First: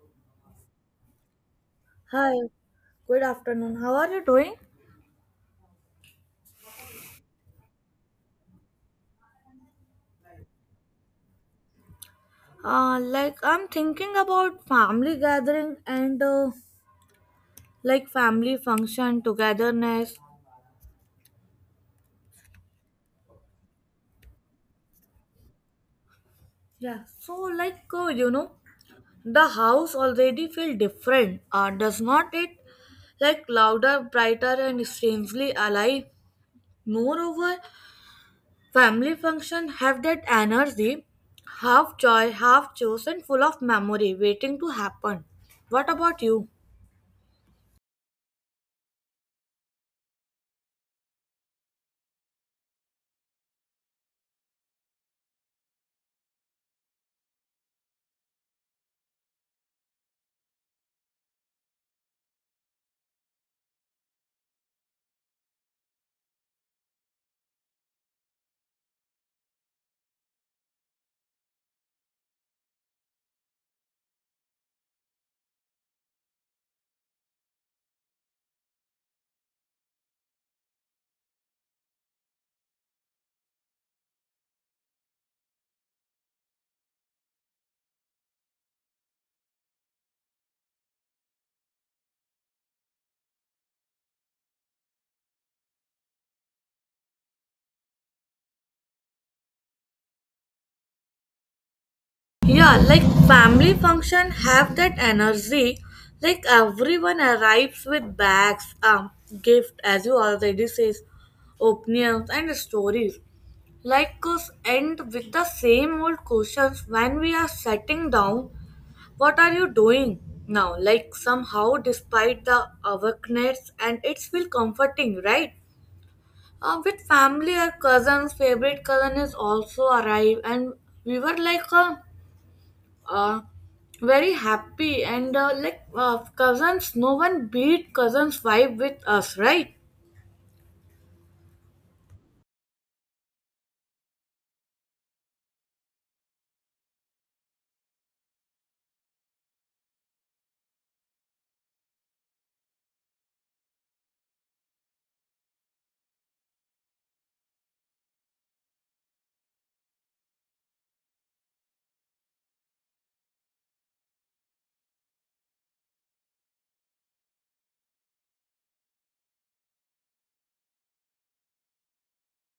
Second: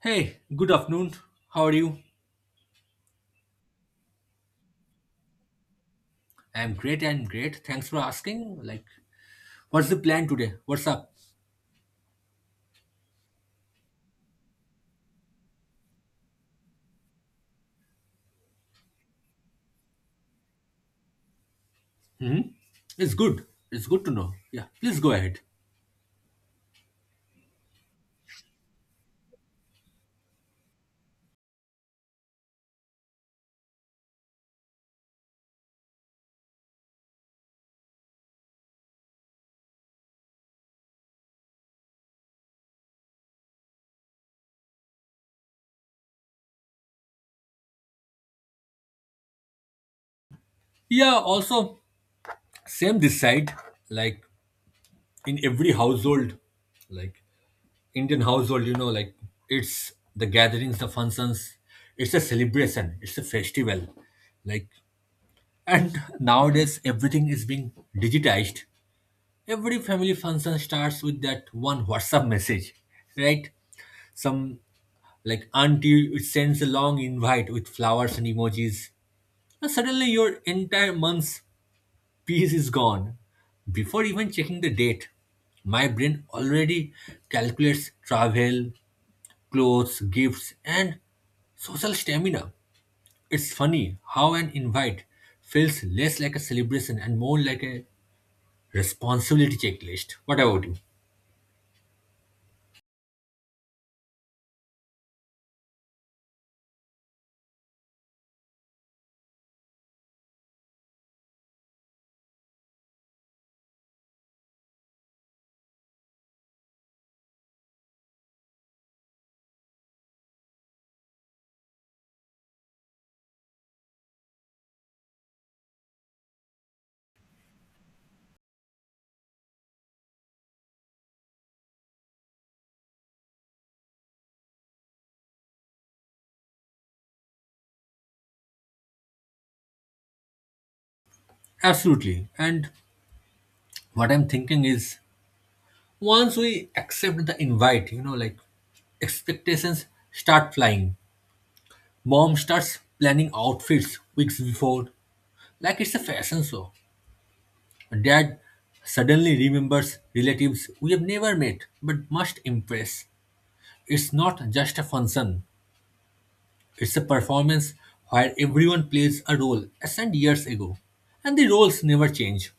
Hey, good afternoon. How are you? Hi, good afternoon. How are you doing? I'm great. Thanks for asking. Like, what's the plan today? What's up? Like I'm thinking about family gathering and family function togetherness. Hmm? It's good. It's good to know. Yeah, please go ahead. Yeah. So the house already feel different. Does not it? Like louder, brighter, and strangely alive. Moreover, family function have that energy, half joy, half chosen, full of memory, waiting to happen. What about you? Yeah, also, same this side. Like, in every household, like Indian household, you know, like it's the gatherings, the functions, it's a celebration, it's a festival. Like, and nowadays everything is being digitized. Every family function starts with that one WhatsApp message, right? Some like auntie sends a long invite with flowers and emojis. And suddenly your entire month's peace is gone. Before even checking the date, my brain already calculates travel, clothes, gifts, and social stamina. It's funny how an invite feels less like a celebration and more like a responsibility checklist. What about you? Yeah, like family function have that energy. Like everyone arrives with bags, gift as you already says, opinions and stories. Like us end with the same old questions when we are sitting down. What are you doing now? Like somehow, despite the awakeness, and it's feel comforting, right? With family or cousins, favorite cousin is also arrive, and we were like a uh, very happy and cousins, no one beat cousins vibe with us, right? Absolutely. And what I'm thinking is once we accept the invite, you know, like expectations start flying. Mom starts planning outfits weeks before, like it's a fashion show. Dad suddenly remembers relatives we have never met but must impress. It's not just a function, it's a performance where everyone plays a role as and years ago, and the roles never change.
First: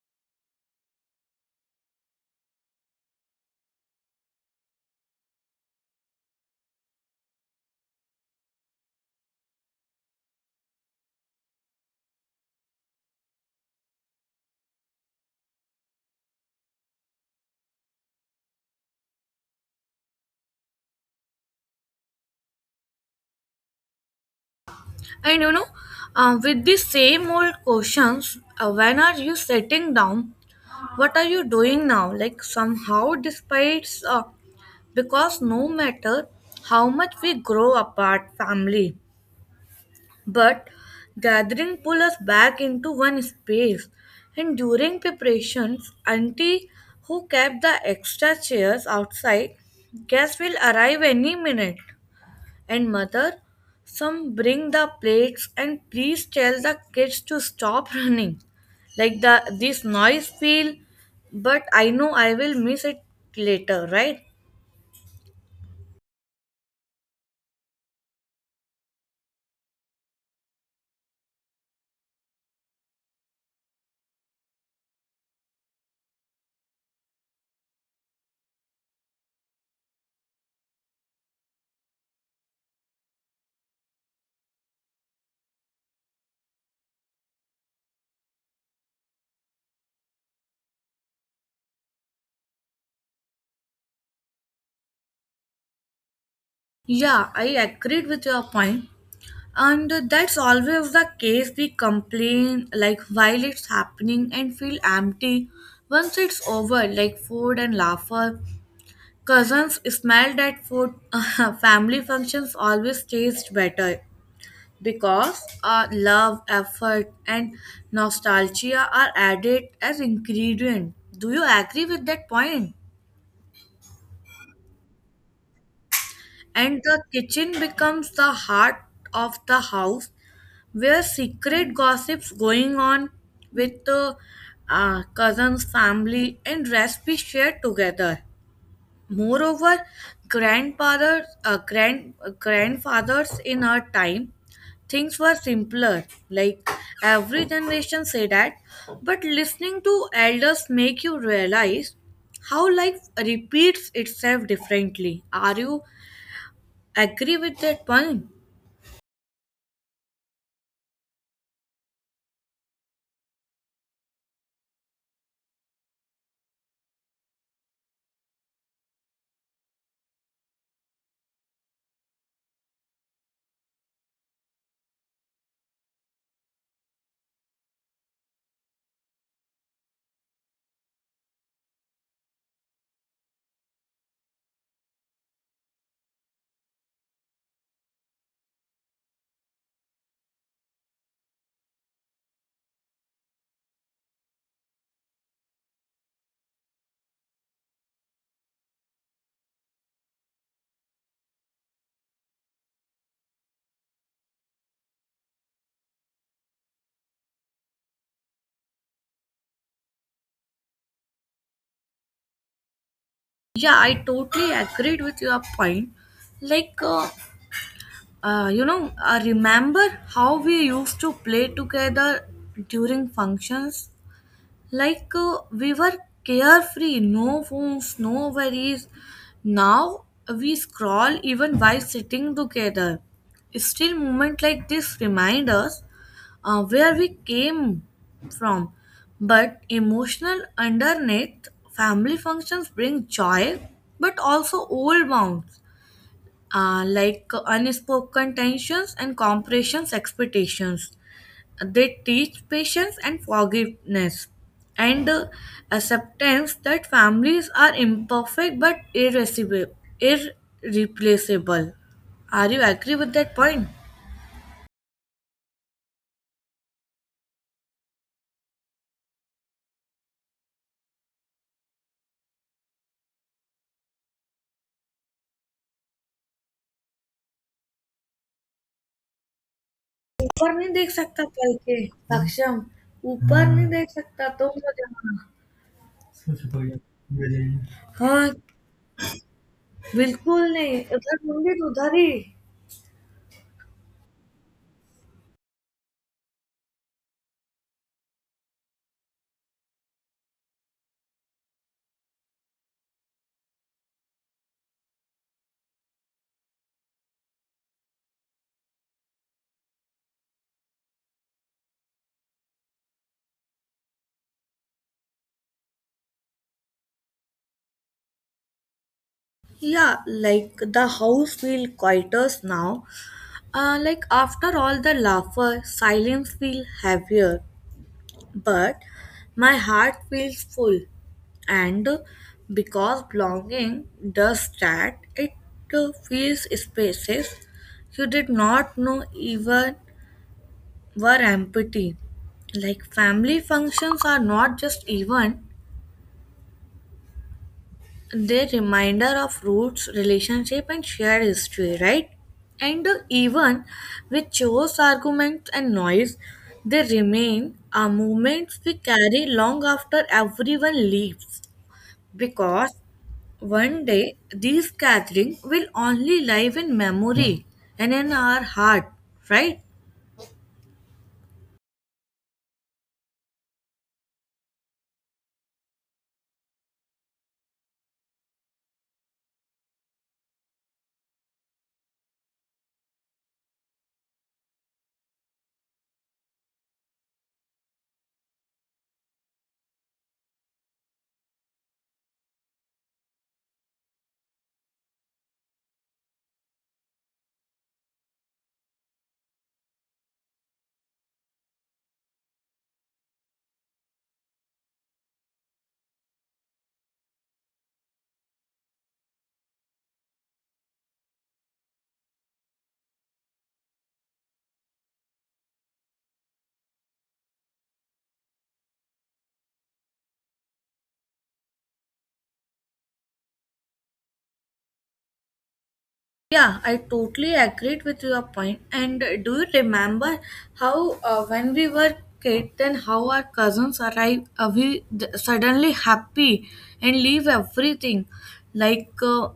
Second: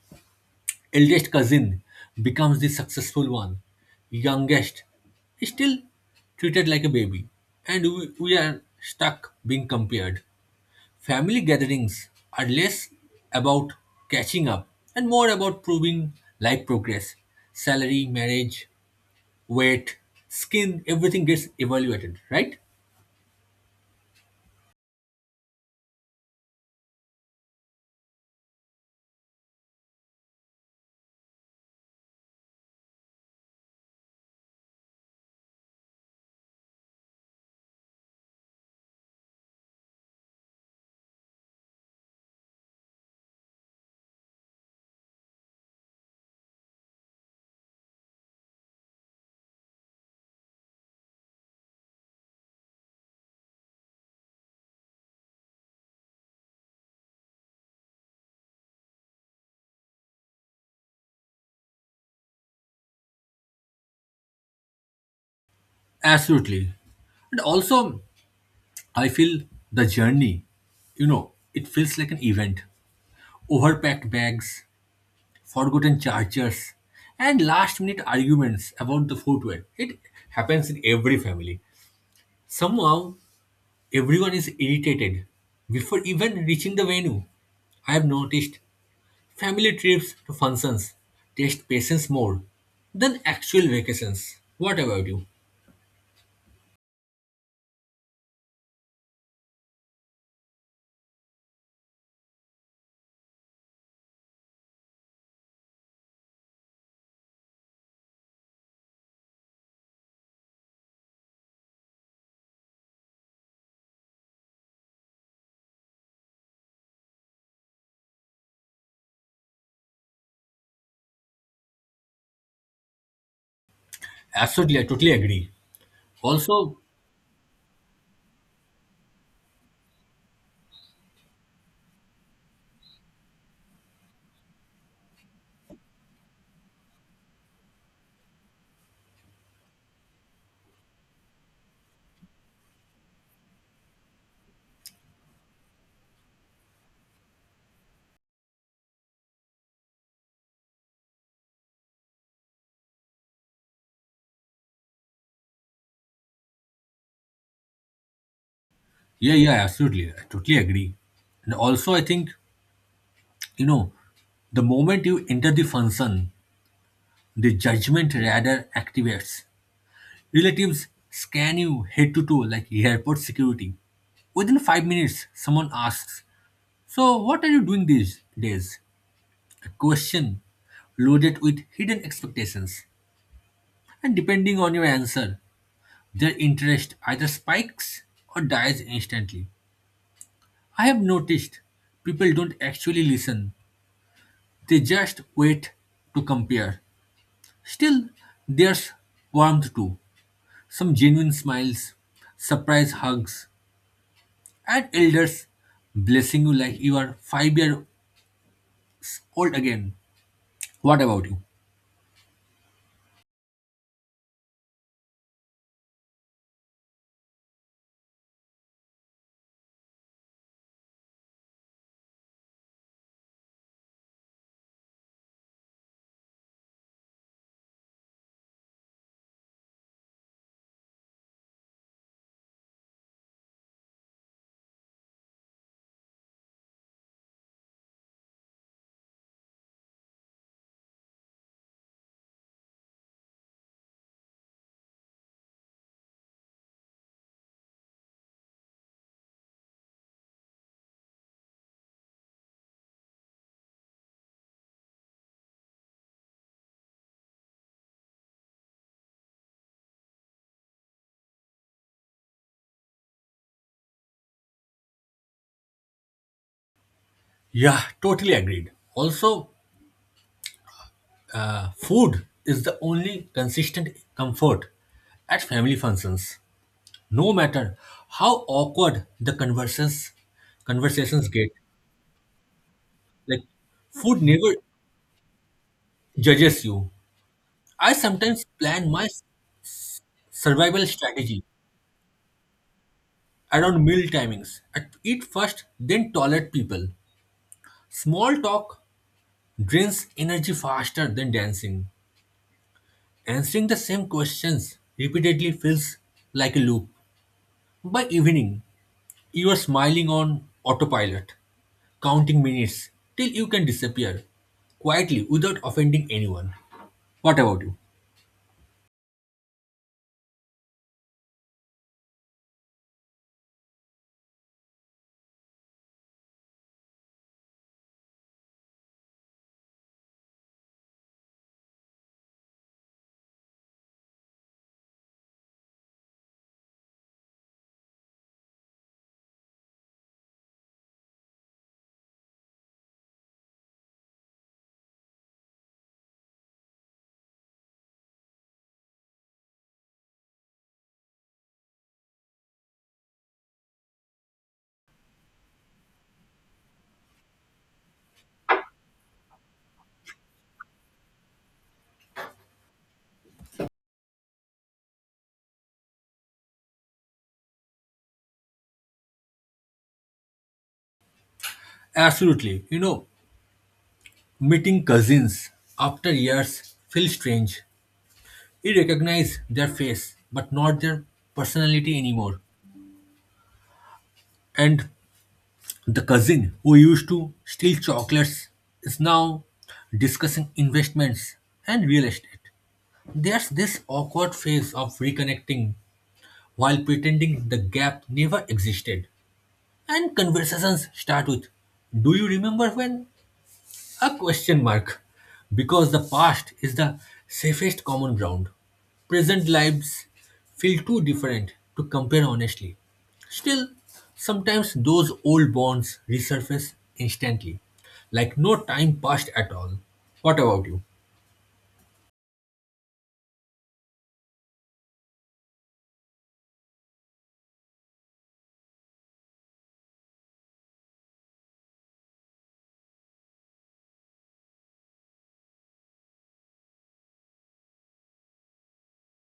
Eldest cousin becomes the successful one. Youngest is still treated like a baby. And we are stuck being compared. Family gatherings are less about catching up and more about proving life progress. Salary, marriage, weight, skin, everything gets evaluated, right? And with the same old questions, when are you sitting down, what are you doing now, like somehow despite because no matter how much we grow apart, family. But gathering pull us back into one space. And during preparations, auntie who kept the extra chairs outside, guests will arrive any minute. And mother, some bring the plates and please tell the kids to stop running. Like the this noise feel, but I know I will miss it later, right? Absolutely. And also, I feel the journey, you know, it feels like an event. Overpacked bags, forgotten chargers, and last minute arguments about the footwear. It happens in every family. Somehow, everyone is irritated before even reaching the venue. I have noticed family trips to functions test patience more than actual vacations. What about you? Yeah, I agreed with your point. And that's always the case. We complain like while it's happening and feel empty once it's over, like food and laughter. Cousins smell that food. Family functions always taste better because love, effort, and nostalgia are added as ingredient. Do you agree with that point? Absolutely, I totally agree. Also, And the kitchen becomes the heart of the house where secret gossips going on with the cousins, family, and recipes shared together. Moreover, grandfathers, grandfathers in our time, things were simpler. Like every generation say that, but listening to elders make you realize how life repeats itself differently. Are you agree with that point? yeah, yeah, absolutely, I totally agree. And also, I think, you know, the moment you enter the function, the judgment radar activates. Relatives scan you head to toe like airport security. Within 5 minutes, someone asks, so, what are you doing these days? A question loaded with hidden expectations. And depending on your answer, their interest either spikes or dies instantly. I have noticed people don't actually listen, they just wait to compare. Still, there's warmth too. Some genuine smiles, surprise hugs, and elders blessing you like you are 5-year old again. What about you? Yeah, I totally agreed with your point. Like, uh, I remember how we used to play together during functions. Like we were carefree, no phones, no worries. Now we scroll even while sitting together. Still, moment like this remind us where we came from. But emotional underneath, family functions bring joy, but also old wounds, like unspoken tensions and compressions expectations. They teach patience and forgiveness and acceptance that families are imperfect but irresistible, irreplaceable. Are you agree with that point? Yeah, totally agreed. Also, food is the only consistent comfort at family functions. No matter how awkward the conversations ऊपर नहीं देख सकता conversations get, कल के सक्षम. like ऊपर नहीं देख food सकता never तुम तो जहाँ. judges you. I हाँ, sometimes plan my बिल्कुल नहीं survival इधर strategy होंगे तो उधर ही. around meal timings. I eat first, then tolerate people. Small talk drains energy faster than dancing. Answering the same questions repeatedly feels like a loop. By evening, you are smiling on autopilot, counting minutes till you can disappear quietly without offending anyone. What about you? Yeah like the house feel quieter now, like after all the laughter, silence feel heavier, but my heart feels full, and because belonging does that, it fills spaces you did not know even were empty. Like family functions are not just event, they are reminder of roots, relationship and shared history, right? And even with chores, arguments and noise, they remain are moments we carry long after everyone leaves. Because one day these gatherings will only live in memory and in our heart, right? Absolutely. You know, meeting cousins after years feels strange. You recognize their face, but not their personality anymore. And the cousin who used to steal chocolates is now discussing investments and real estate. There's this awkward phase of reconnecting while pretending the gap never existed. And conversations start with, do you remember when? A question mark. Because the past is the safest common ground. Present lives feel too different to compare honestly. Still, sometimes those old bonds resurface instantly, like no time passed at all. What about you? Yeah, I totally agreed with your point. And do you remember how when we were kids, then how our cousins arrive, suddenly happy and leave everything, like uh,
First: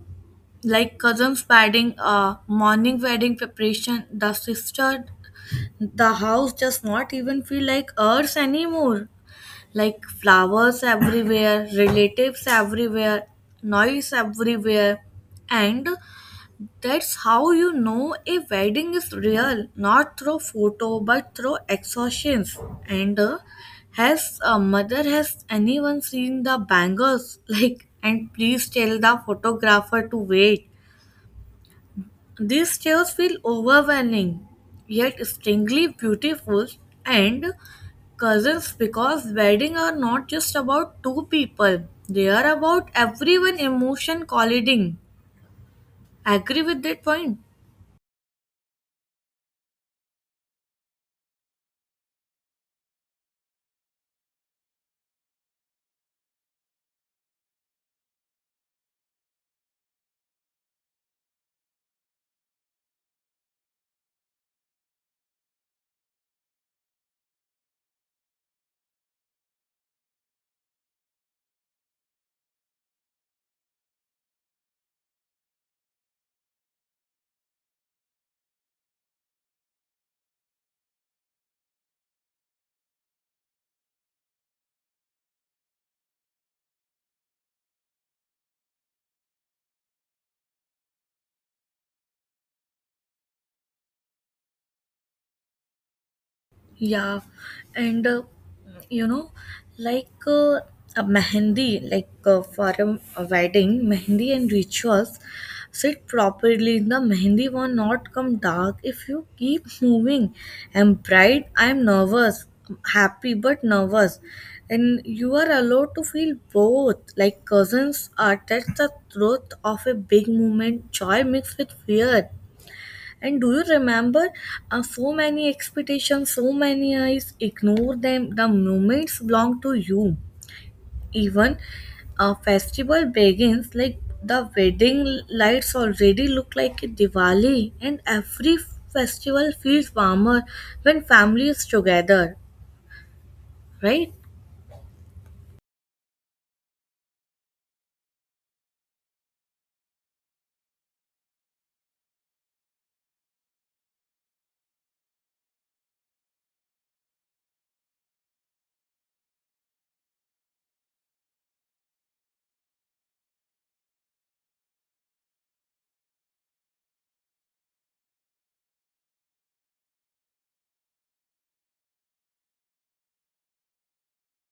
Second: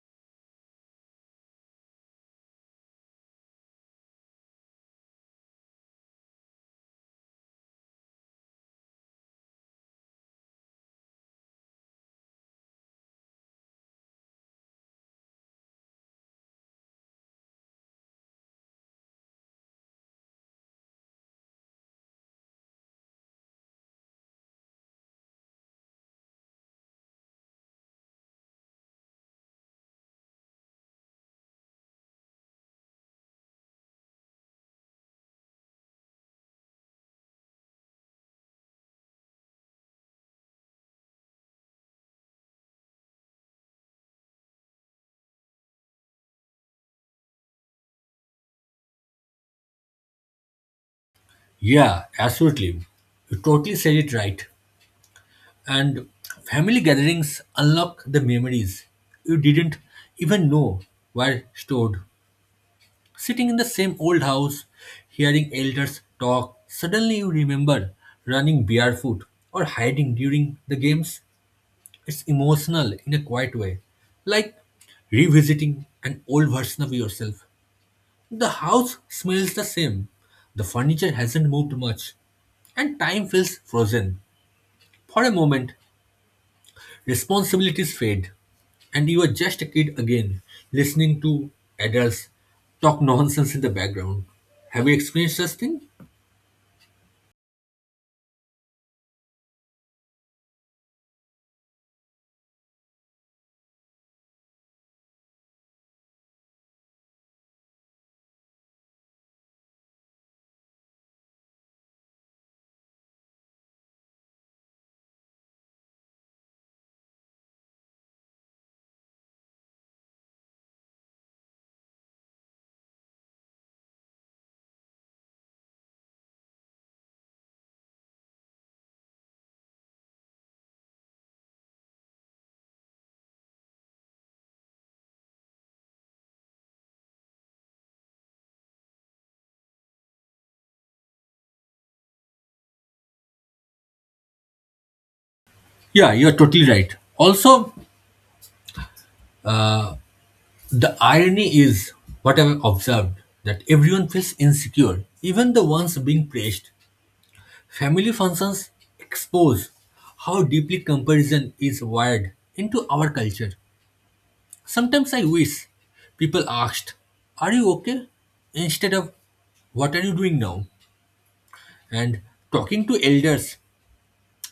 like cousins wedding, morning wedding preparation, the sister, the house just not even feel like ours anymore. Like flowers everywhere, relatives everywhere, noise everywhere. And that's how you know a wedding is real, not through photo but through exhaustions. And has mother, has anyone seen the bangles? Like, and please tell the photographer to wait. These tales feel overwhelming, yet strangely beautiful, and cousins, because weddings are not just about two people, they are about everyone emotion colliding. Agree with that point? Yeah, absolutely. You totally said it right. And family gatherings unlock the memories you didn't even know were stored. Sitting in the same old house, hearing elders talk, suddenly you remember running barefoot or hiding during the games. It's emotional in a quiet way, like revisiting an old version of yourself. The house smells the same, the furniture hasn't moved much, and time feels frozen. For a moment, responsibilities fade, and you are just a kid again, listening to adults talk nonsense in the background. Have you experienced such thing? Yeah, and you know, like uh, a mehendi, for a wedding, mehendi and rituals sit properly. The mehendi will not come dark if you keep moving. I'm bright, I'm nervous, happy but nervous, and you are allowed to feel both. Like cousins are that's the truth of a big moment, joy mixed with fear. And do you remember, so many expectations, so many eyes? Ignore them. The moments belong to you. Even a festival begins like the wedding lights already look like a Diwali, and every festival feels warmer when family is together, right? Yeah, you're totally right. Also, the irony is what I've observed that everyone feels insecure, even the ones being praised. Family functions expose how deeply comparison is wired into our culture. Sometimes I wish people asked, are you okay? instead of, what are you doing now? And talking to elders,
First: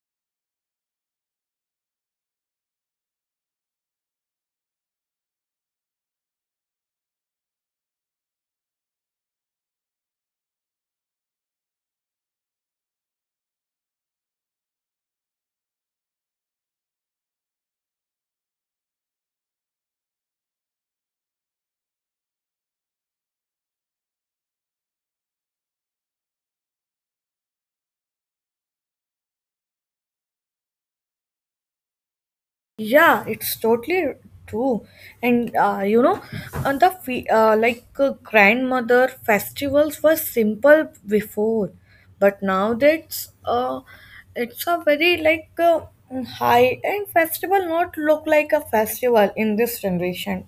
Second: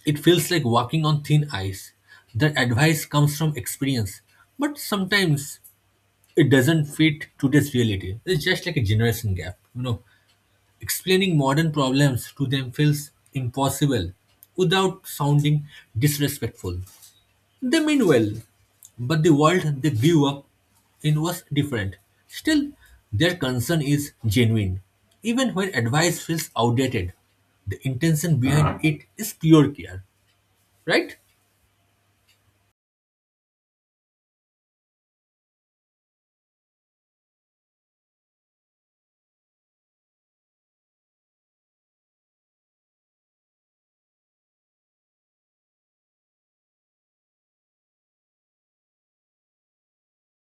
it feels like walking on thin ice. Their advice comes from experience, but sometimes it doesn't fit today's reality. It's just like a generation gap. You know, explaining modern problems to them feels impossible without sounding disrespectful. They mean well, but the world they grew up in was different. Still, their concern is genuine. Even when advice feels outdated, the intention behind it is pure care, right? Yeah, it's totally true. And you know, and the fe- like grandmother festivals were simple before, but now that's it's a very high end festival. Not look like a festival in this generation,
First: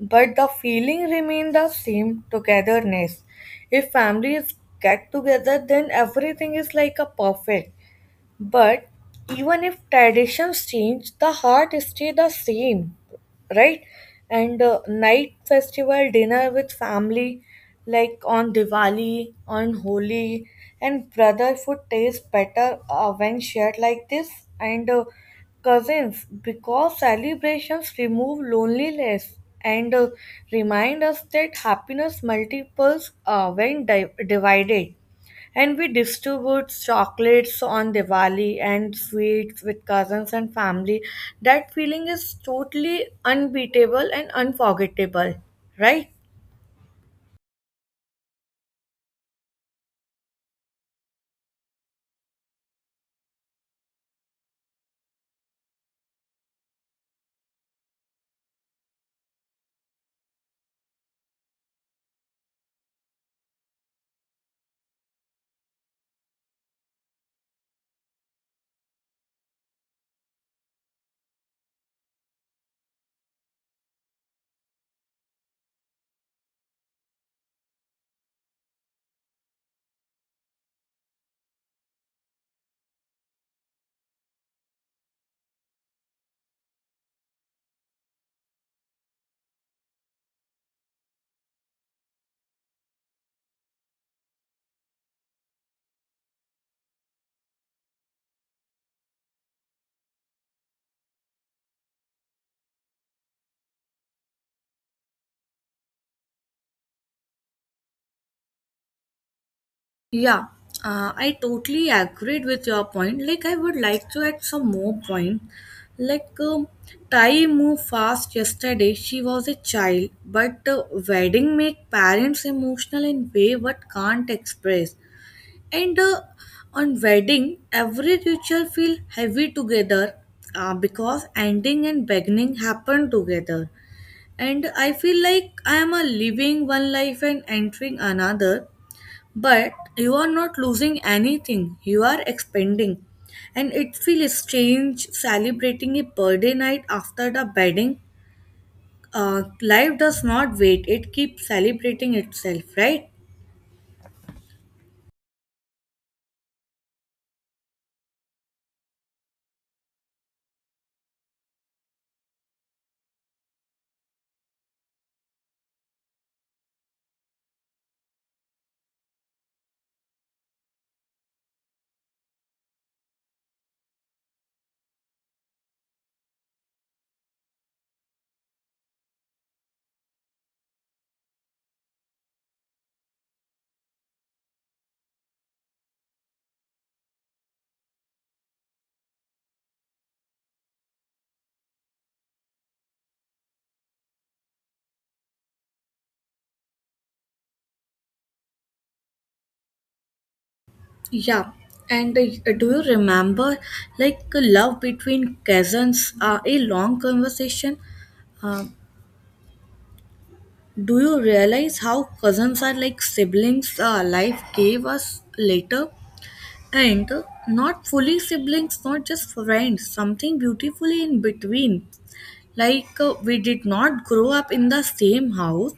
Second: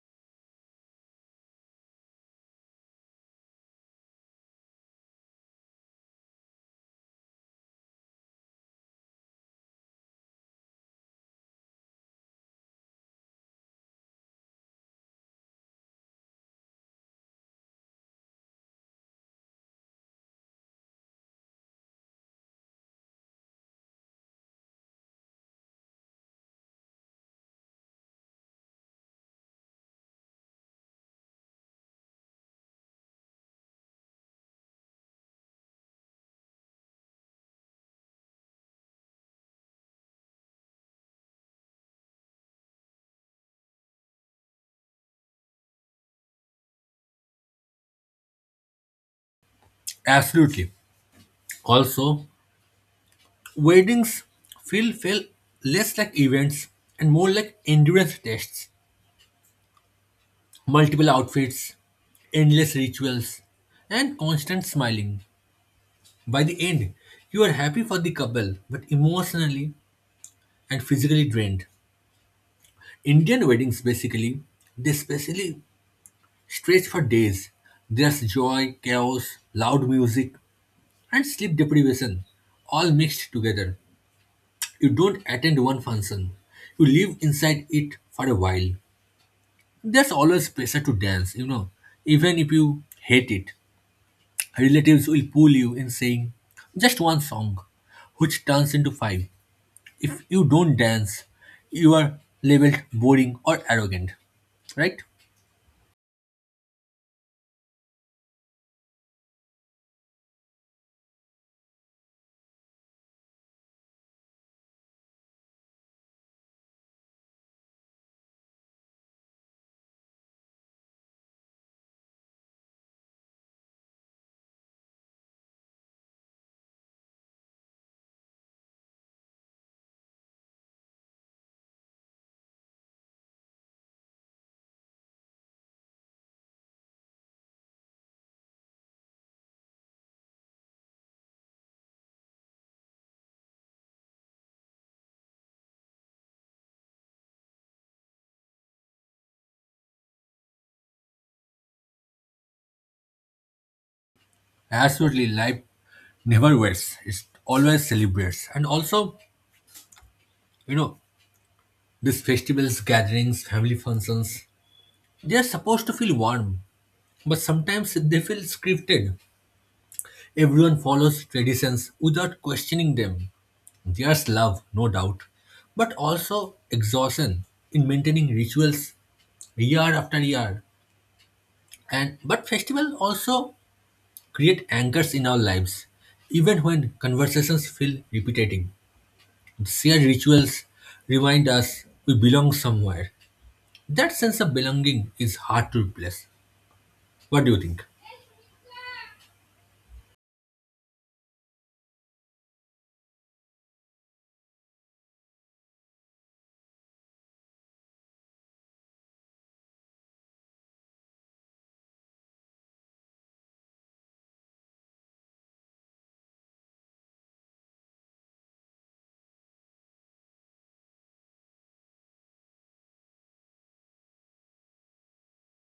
but the feeling remain the same togetherness. If families get together, then everything is like a perfect. But even if traditions change, the heart stay the same, right? And night festival dinner with family, like on Diwali, on Holi, and brotherhood tastes better when shared like this. And cousins, because celebrations remove loneliness and remind us that happiness multiples when divided. And we distribute chocolates on Diwali and sweets with cousins and family. That feeling is totally unbeatable and unforgettable, right? Absolutely. Also, weddings feel less like events and more like endurance tests. Multiple outfits, endless rituals, and constant smiling. By the end, you are happy for the couple, but emotionally and physically drained. Indian weddings basically, they specially stretch for days. There's joy, chaos, loud music, and sleep deprivation all mixed together. You don't attend one function, you live inside it for a while. There's always pressure to dance, you know, even if you hate it. Relatives will pull you in saying just one song, which turns into five. If you don't dance, you are labeled boring or arrogant, right? Yeah, I totally agreed with your point. Like, I would like to add some more point. Like, um, time moved fast yesterday. She was a child, but wedding make parents emotional in way what can't express. And on wedding, every ritual feel heavy together because ending and beginning happen together. And I feel like I am a living one life and entering another, but you are not losing anything. You are expanding, and it feels strange celebrating a birthday night after the wedding. Life does not wait; it keeps celebrating itself, right? Absolutely, life never waits. It always celebrates. And also, you know, these festivals, gatherings, family functions, they are supposed to feel warm, but sometimes they feel scripted. Everyone follows traditions without questioning them. There's love, no doubt, but also exhaustion in maintaining rituals year after year. And but festival also create anchors in our lives. Even when conversations feel repetitive, shared rituals remind us we belong somewhere. That sense of belonging is hard to replace. What do you think? Yeah, and do you remember like a love between cousins? A long conversation. Uh, do you realize how cousins are like siblings? Life gave us later, and not fully siblings, not just friends. Something beautifully in between. Like we did not grow up in the same house,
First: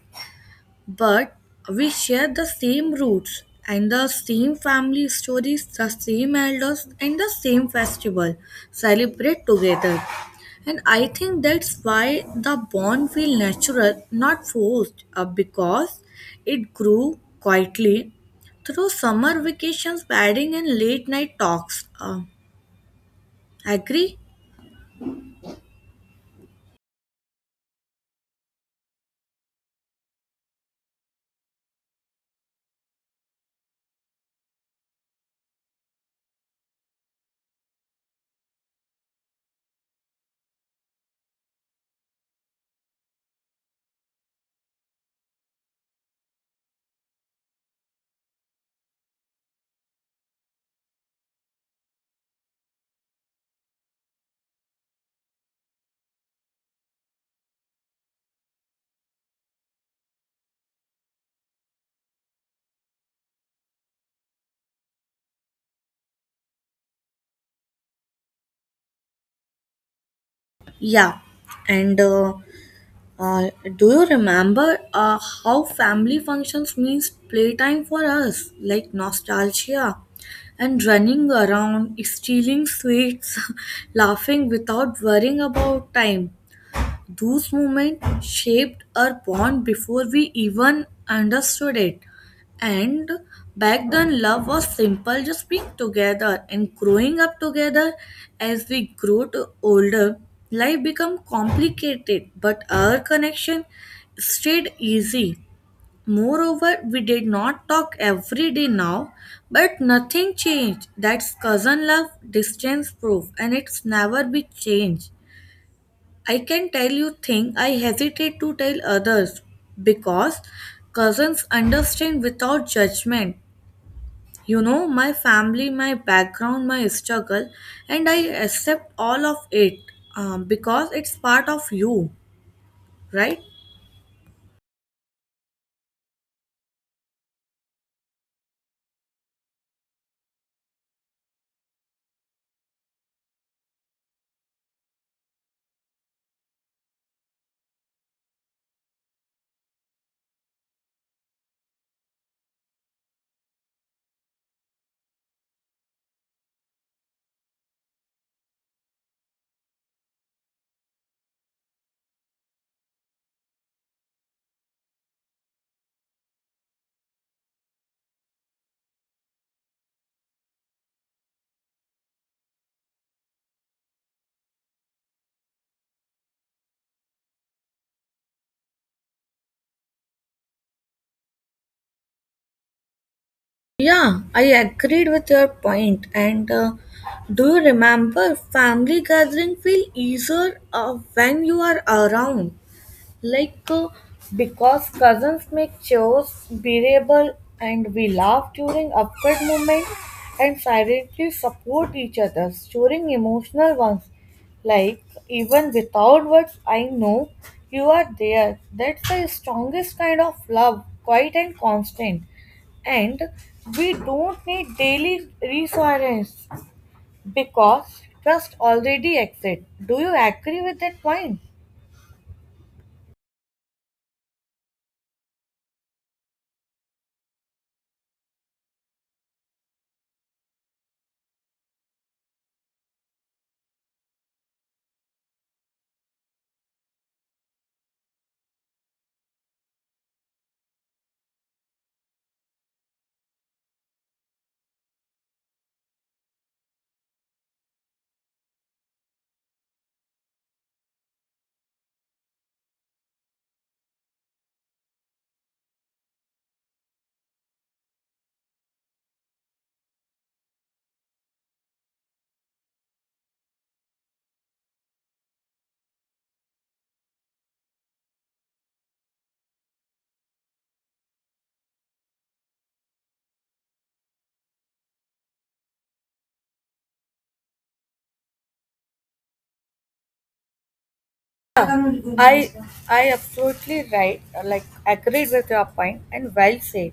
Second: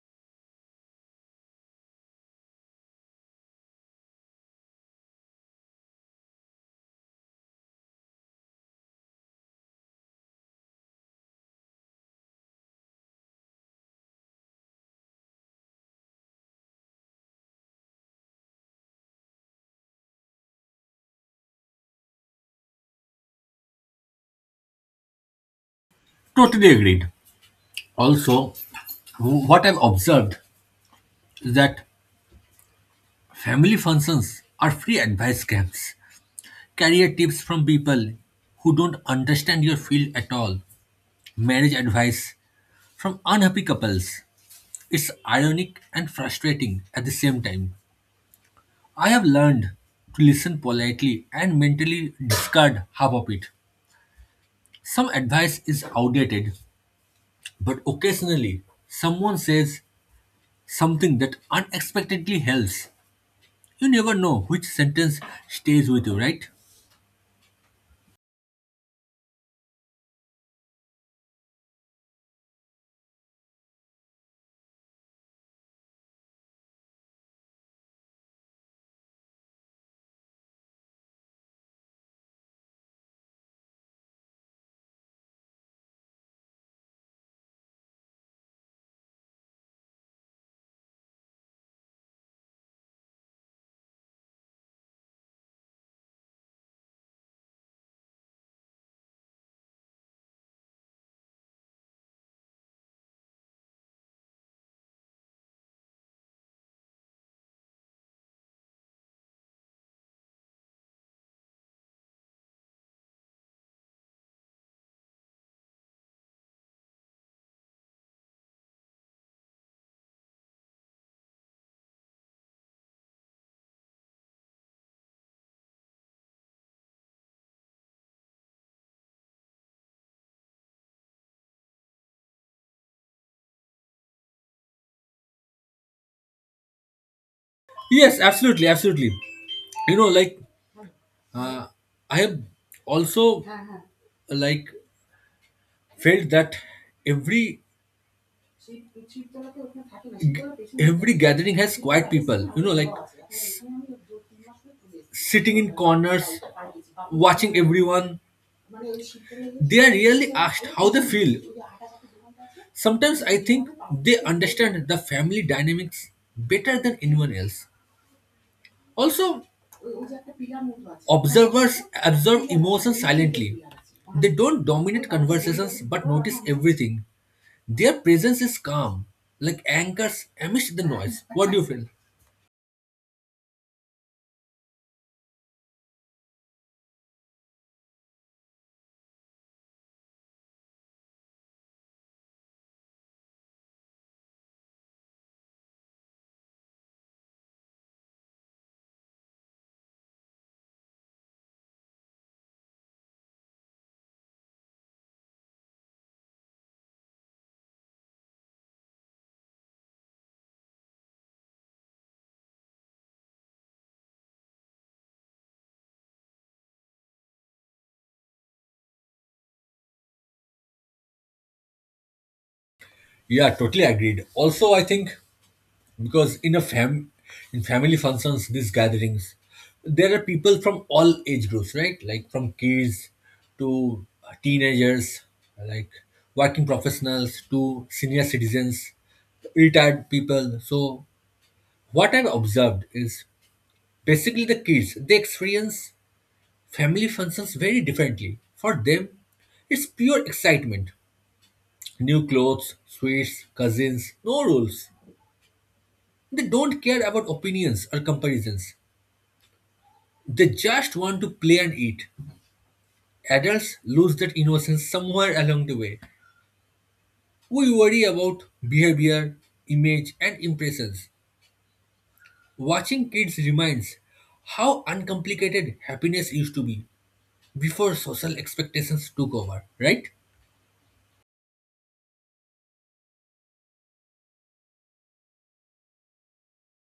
but we share the same roots and the same family stories, the same elders, and the same festival celebrate together. And I think that's why the bond feel natural, not forced, because it grew quietly through summer vacations, padding, and late night talks. Agree? Totally agreed. Also, what I've observed is that family functions are free advice camps. Career tips from people who don't understand your field at all. Marriage advice from unhappy couples. It's ironic and frustrating at the same time. I have learned to listen politely and mentally discard half of it. Some advice is outdated, but occasionally someone says something that unexpectedly helps. You never know which sentence stays with you, right? Yeah. And Uh, do you remember how family functions means playtime for us, like nostalgia and running around, stealing sweets, laughing without worrying about time? Those moments shaped our bond before we even understood it. And back then, love was simple, just being together and growing up together. As we grow to older, life become complicated, but our connection stayed easy. Moreover, we did not talk every day now, but nothing changed. That's cousin love, distance proof, and it's never be changed. I can tell you thing I hesitate to tell others because cousins understand without judgment. You know my family, my background, my struggle, and I accept all of it, because it's part of you, right? Yes, absolutely, absolutely. You know, like uh, I have also like felt that every every gathering has quiet people, you know, like s- sitting in corners watching everyone. They are really asked how they feel. Sometimes I think they understand the family dynamics better than anyone else. Also, observers observe emotions silently. They don't dominate conversations but notice everything. Their presence is calm, like anchors amidst the noise. What do you feel? Yeah, I agreed with your point. And do you remember family gathering feel easier when you are around? Like, uh, because cousins make chores bearable and we laugh during awkward moments and silently support each other during emotional ones. Like, even without words, I know you are there. That's the strongest kind of love, quiet and constant, and we don't need daily reassurance because trust already exists. Do you agree with that point? Yeah, totally agreed. Also, I think because in family functions, these gatherings, there are people from all age groups, right? Like from kids to teenagers, like working professionals to senior citizens, retired people. So, what I've observed is basically the kids they experience family functions very differently. For them, it's pure excitement. New clothes, sweets, cousins, no rules. They don't care about opinions or comparisons. They just want to play and eat. Adults lose that innocence somewhere along the way. We worry about behavior, image, and impressions. Watching kids reminds how uncomplicated happiness used to be before social expectations took over, right? I I absolutely right, like agreed with your point and well said.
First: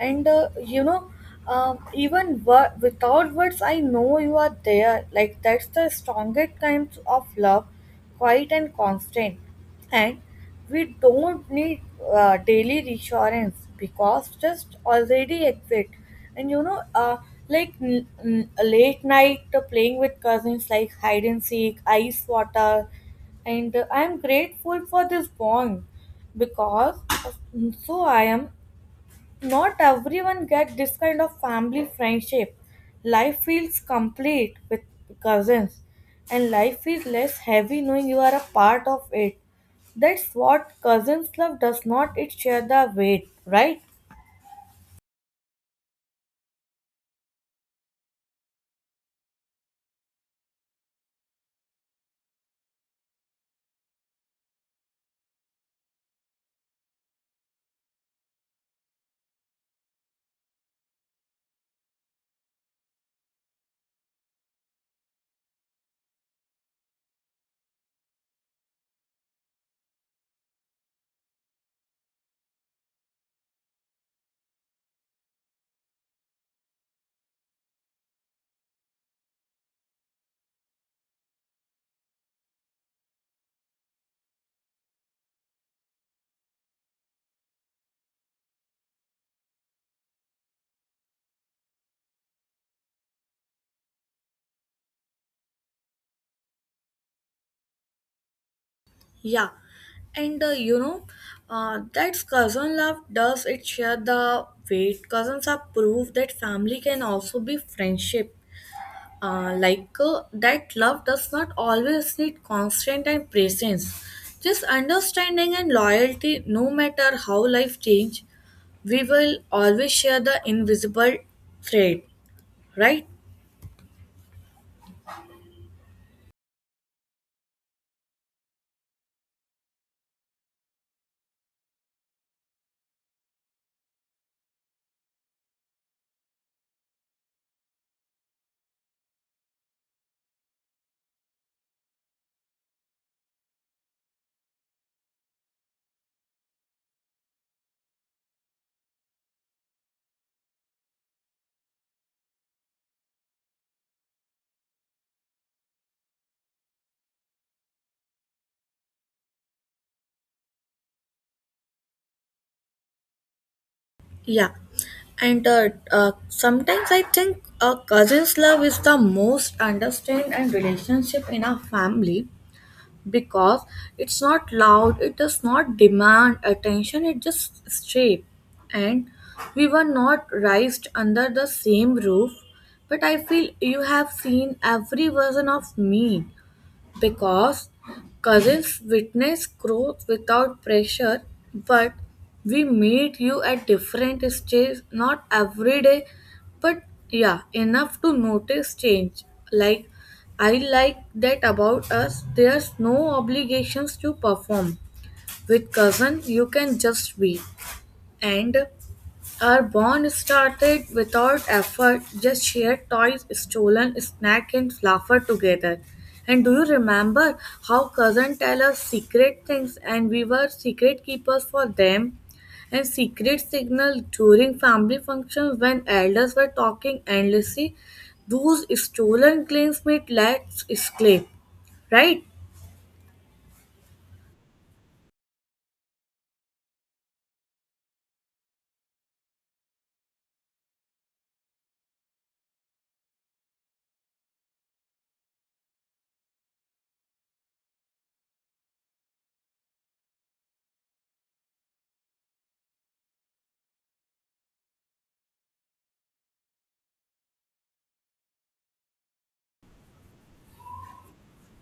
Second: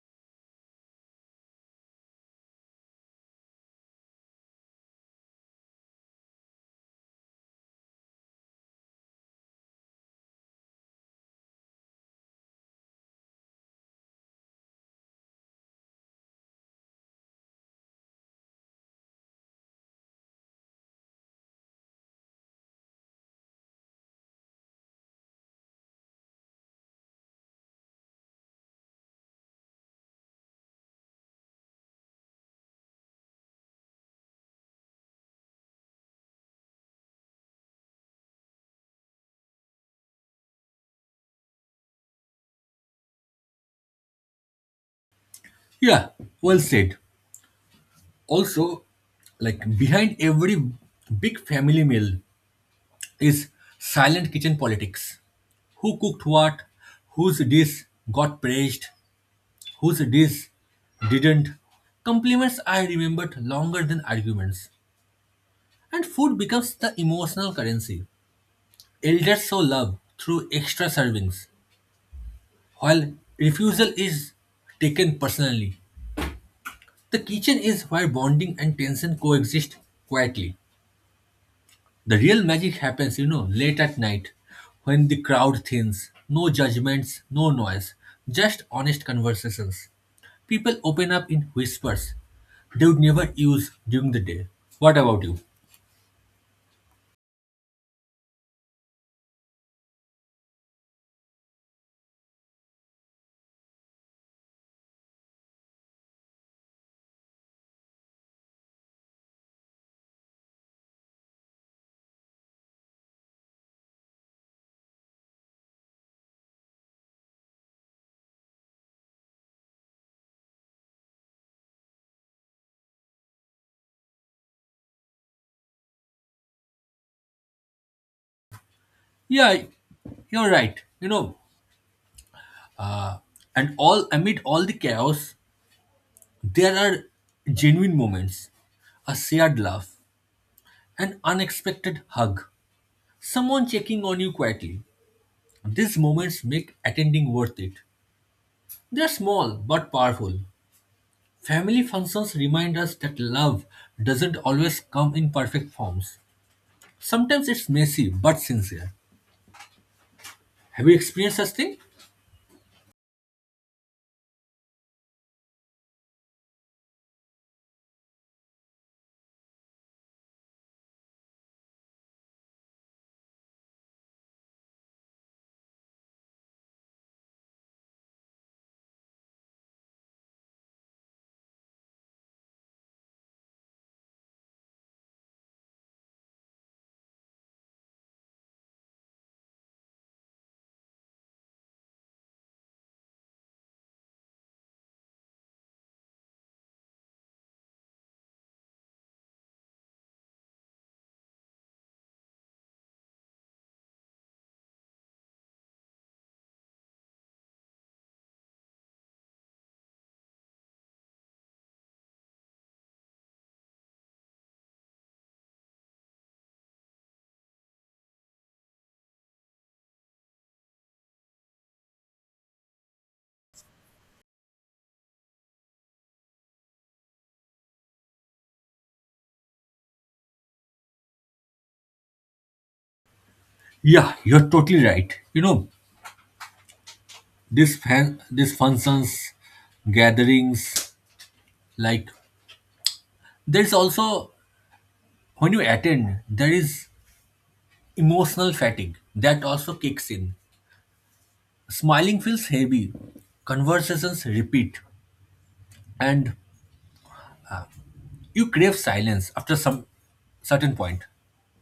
And even without words, I know you are there, like that's the strongest kind of love, quiet and constant, and we don't need daily reassurance because just already exist. And you know, like late night playing with cousins like hide and seek, ice water, and I'm grateful for this bond because so I am not everyone gets this kind of family friendship. Life feels complete with cousins, and life feels less heavy knowing you are a part of it. That's what cousins love does, not it share the weight, right? Yeah, well said. Also, like behind every big family meal is silent kitchen politics. Who cooked what? Whose dish got praised? Whose dish didn't? Compliments I remembered longer than arguments. And food becomes the emotional currency. Elders show love through extra servings, while refusal is taken personally. The kitchen is where bonding and tension coexist quietly. The real magic happens, you know, late at night when the crowd thins. No judgments, no noise, just honest conversations. People open up in whispers they would never use during the day. What about you? Yeah, and that cousin love does it share the weight. Cousins are proof that family can also be friendship. That love does not always need constant and presence, just understanding and loyalty. No matter how life change, we will always share the invisible thread, right? Yeah, you're right. You know, and all amid all the chaos, there are genuine moments, a shared laugh, an unexpected hug, someone checking on you quietly. These moments make attending worth it. They're small but powerful. Family functions remind us that love doesn't always come in perfect forms. Sometimes it's messy but sincere. Have you experienced such thing? Yeah, and sometimes I think a cousin's love is the most understand and relationship in our family because it's not loud, it does not demand attention, it just straight. And we were not raised under the same roof, but I feel you have seen every version of me because cousins witness growth without pressure, but we meet you at different stages, not every day, but yeah, enough to notice change. Like, I like that about us, there's no obligations to perform. With cousin, you can just be. And our bond started without effort, just shared toys, stolen snack and laughter together. And do you remember how cousin tell us secret things and we were secret keepers for them? And secret signal during family functions when elders were talking endlessly. Those stolen claims made let's escape, right? Yeah, you're totally right. You know, this functions, gatherings, like there's also when you attend, there is emotional fatigue that also kicks in. Smiling feels heavy, conversations repeat, and you crave silence after some certain point.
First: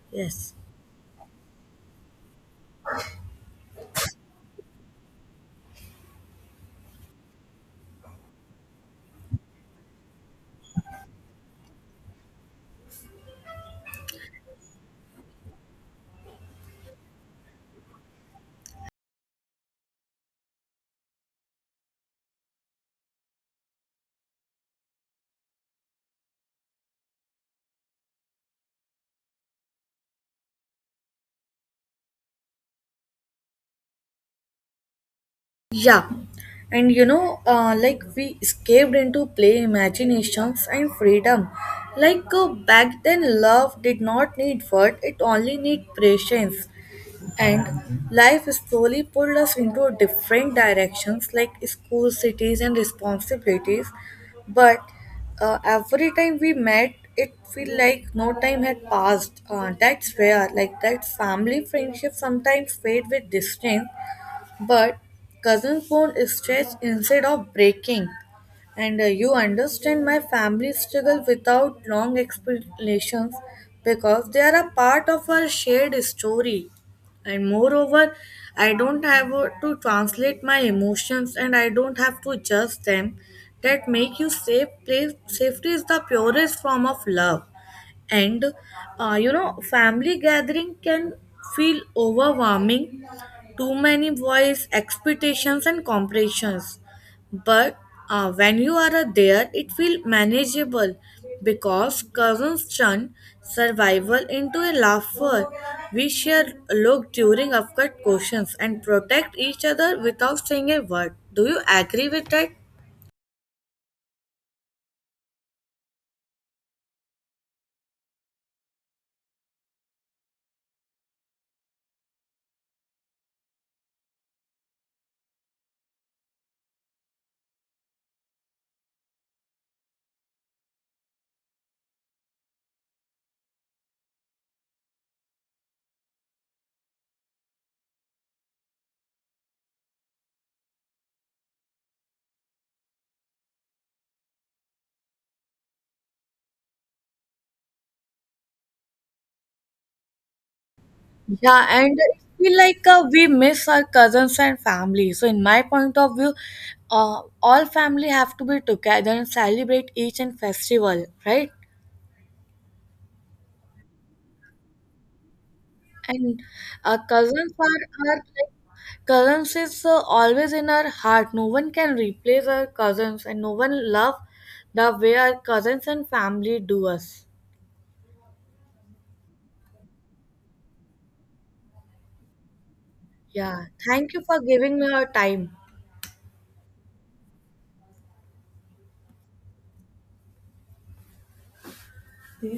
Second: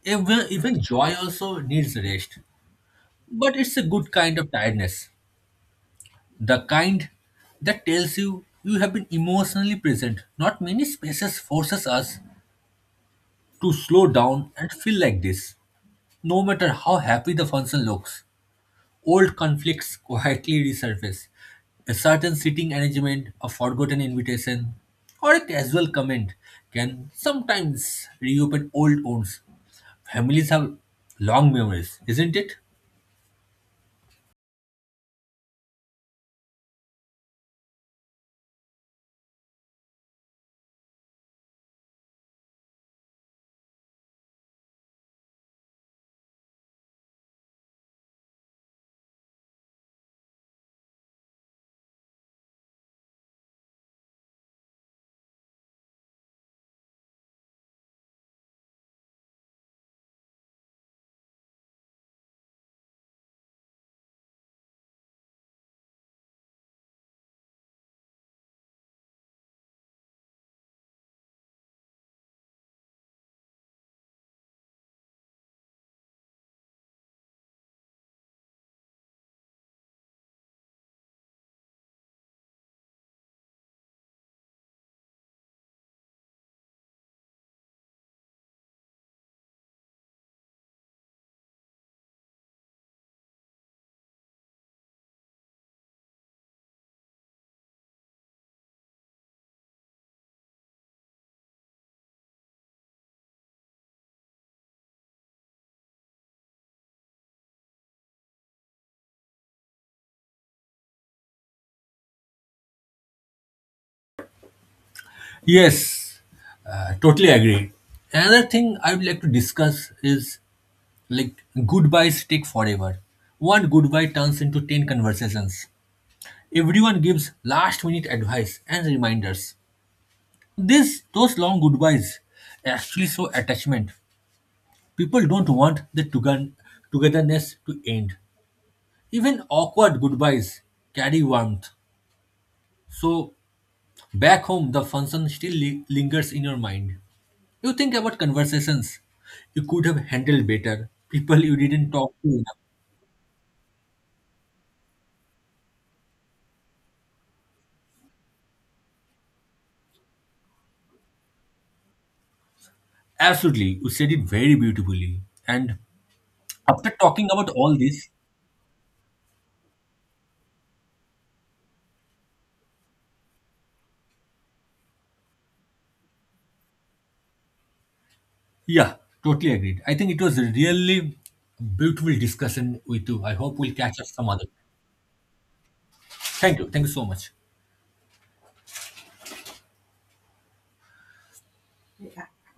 Even, Yes. even joy also needs rest. But it's a good kind of tiredness. The kind that tells you you have been emotionally present. Not many spaces forces us to slow down and feel like this. No matter how happy the function looks, old conflicts quietly resurface. A certain sitting arrangement, a forgotten invitation, or a casual comment can sometimes reopen old wounds. Families have long memories, isn't it? Yeah, and you know, like we escaped into play, imaginations and freedom. Like back then, love did not need words, it only need patience. And life slowly pulled us into different directions like school, cities, and responsibilities. But every time we met, it feel like no time had passed. That's rare. Like that family friendship sometimes fade with distance, but cousins bond stretch instead of breaking, and you understand my family struggle without long explanations because they are a part of our shared story. And moreover, I don't have to translate my emotions and I don't have to judge them. That make you safe place. Safety is the purest form of love. And you know, family gathering can feel overwhelming, too many voice expectations and comparisons, but when you are there it feels manageable because cousins turn survival into a laughter. We share look during awkward questions and protect each other without saying a word. Do you agree with that? Yes, totally agree. Another thing I would like to discuss is like goodbyes take forever. One goodbye turns into 10 conversations. Everyone gives last minute advice and reminders. This those long goodbyes actually show attachment. People don't want the togetherness to end. Even awkward goodbyes carry warmth. So back home the function still lingers in your mind. You think about conversations you could have handled better, people you Yeah, didn't and talk I to feel enough. like we miss our cousins and family. So, in my point of view, all family have to be together and celebrate each and festival, right? Absolutely, you said it very beautifully. And And after talking about cousins are, all this, are like cousins is always in our heart. No one can replace our cousins, and no one love the way our cousins and family do us. yeah, totally agreed. I think it was really a beautiful discussion with you. I hope Yeah, we'll catch up thank you some for other time. giving me your time. Thank you. Thank you so much. Yes.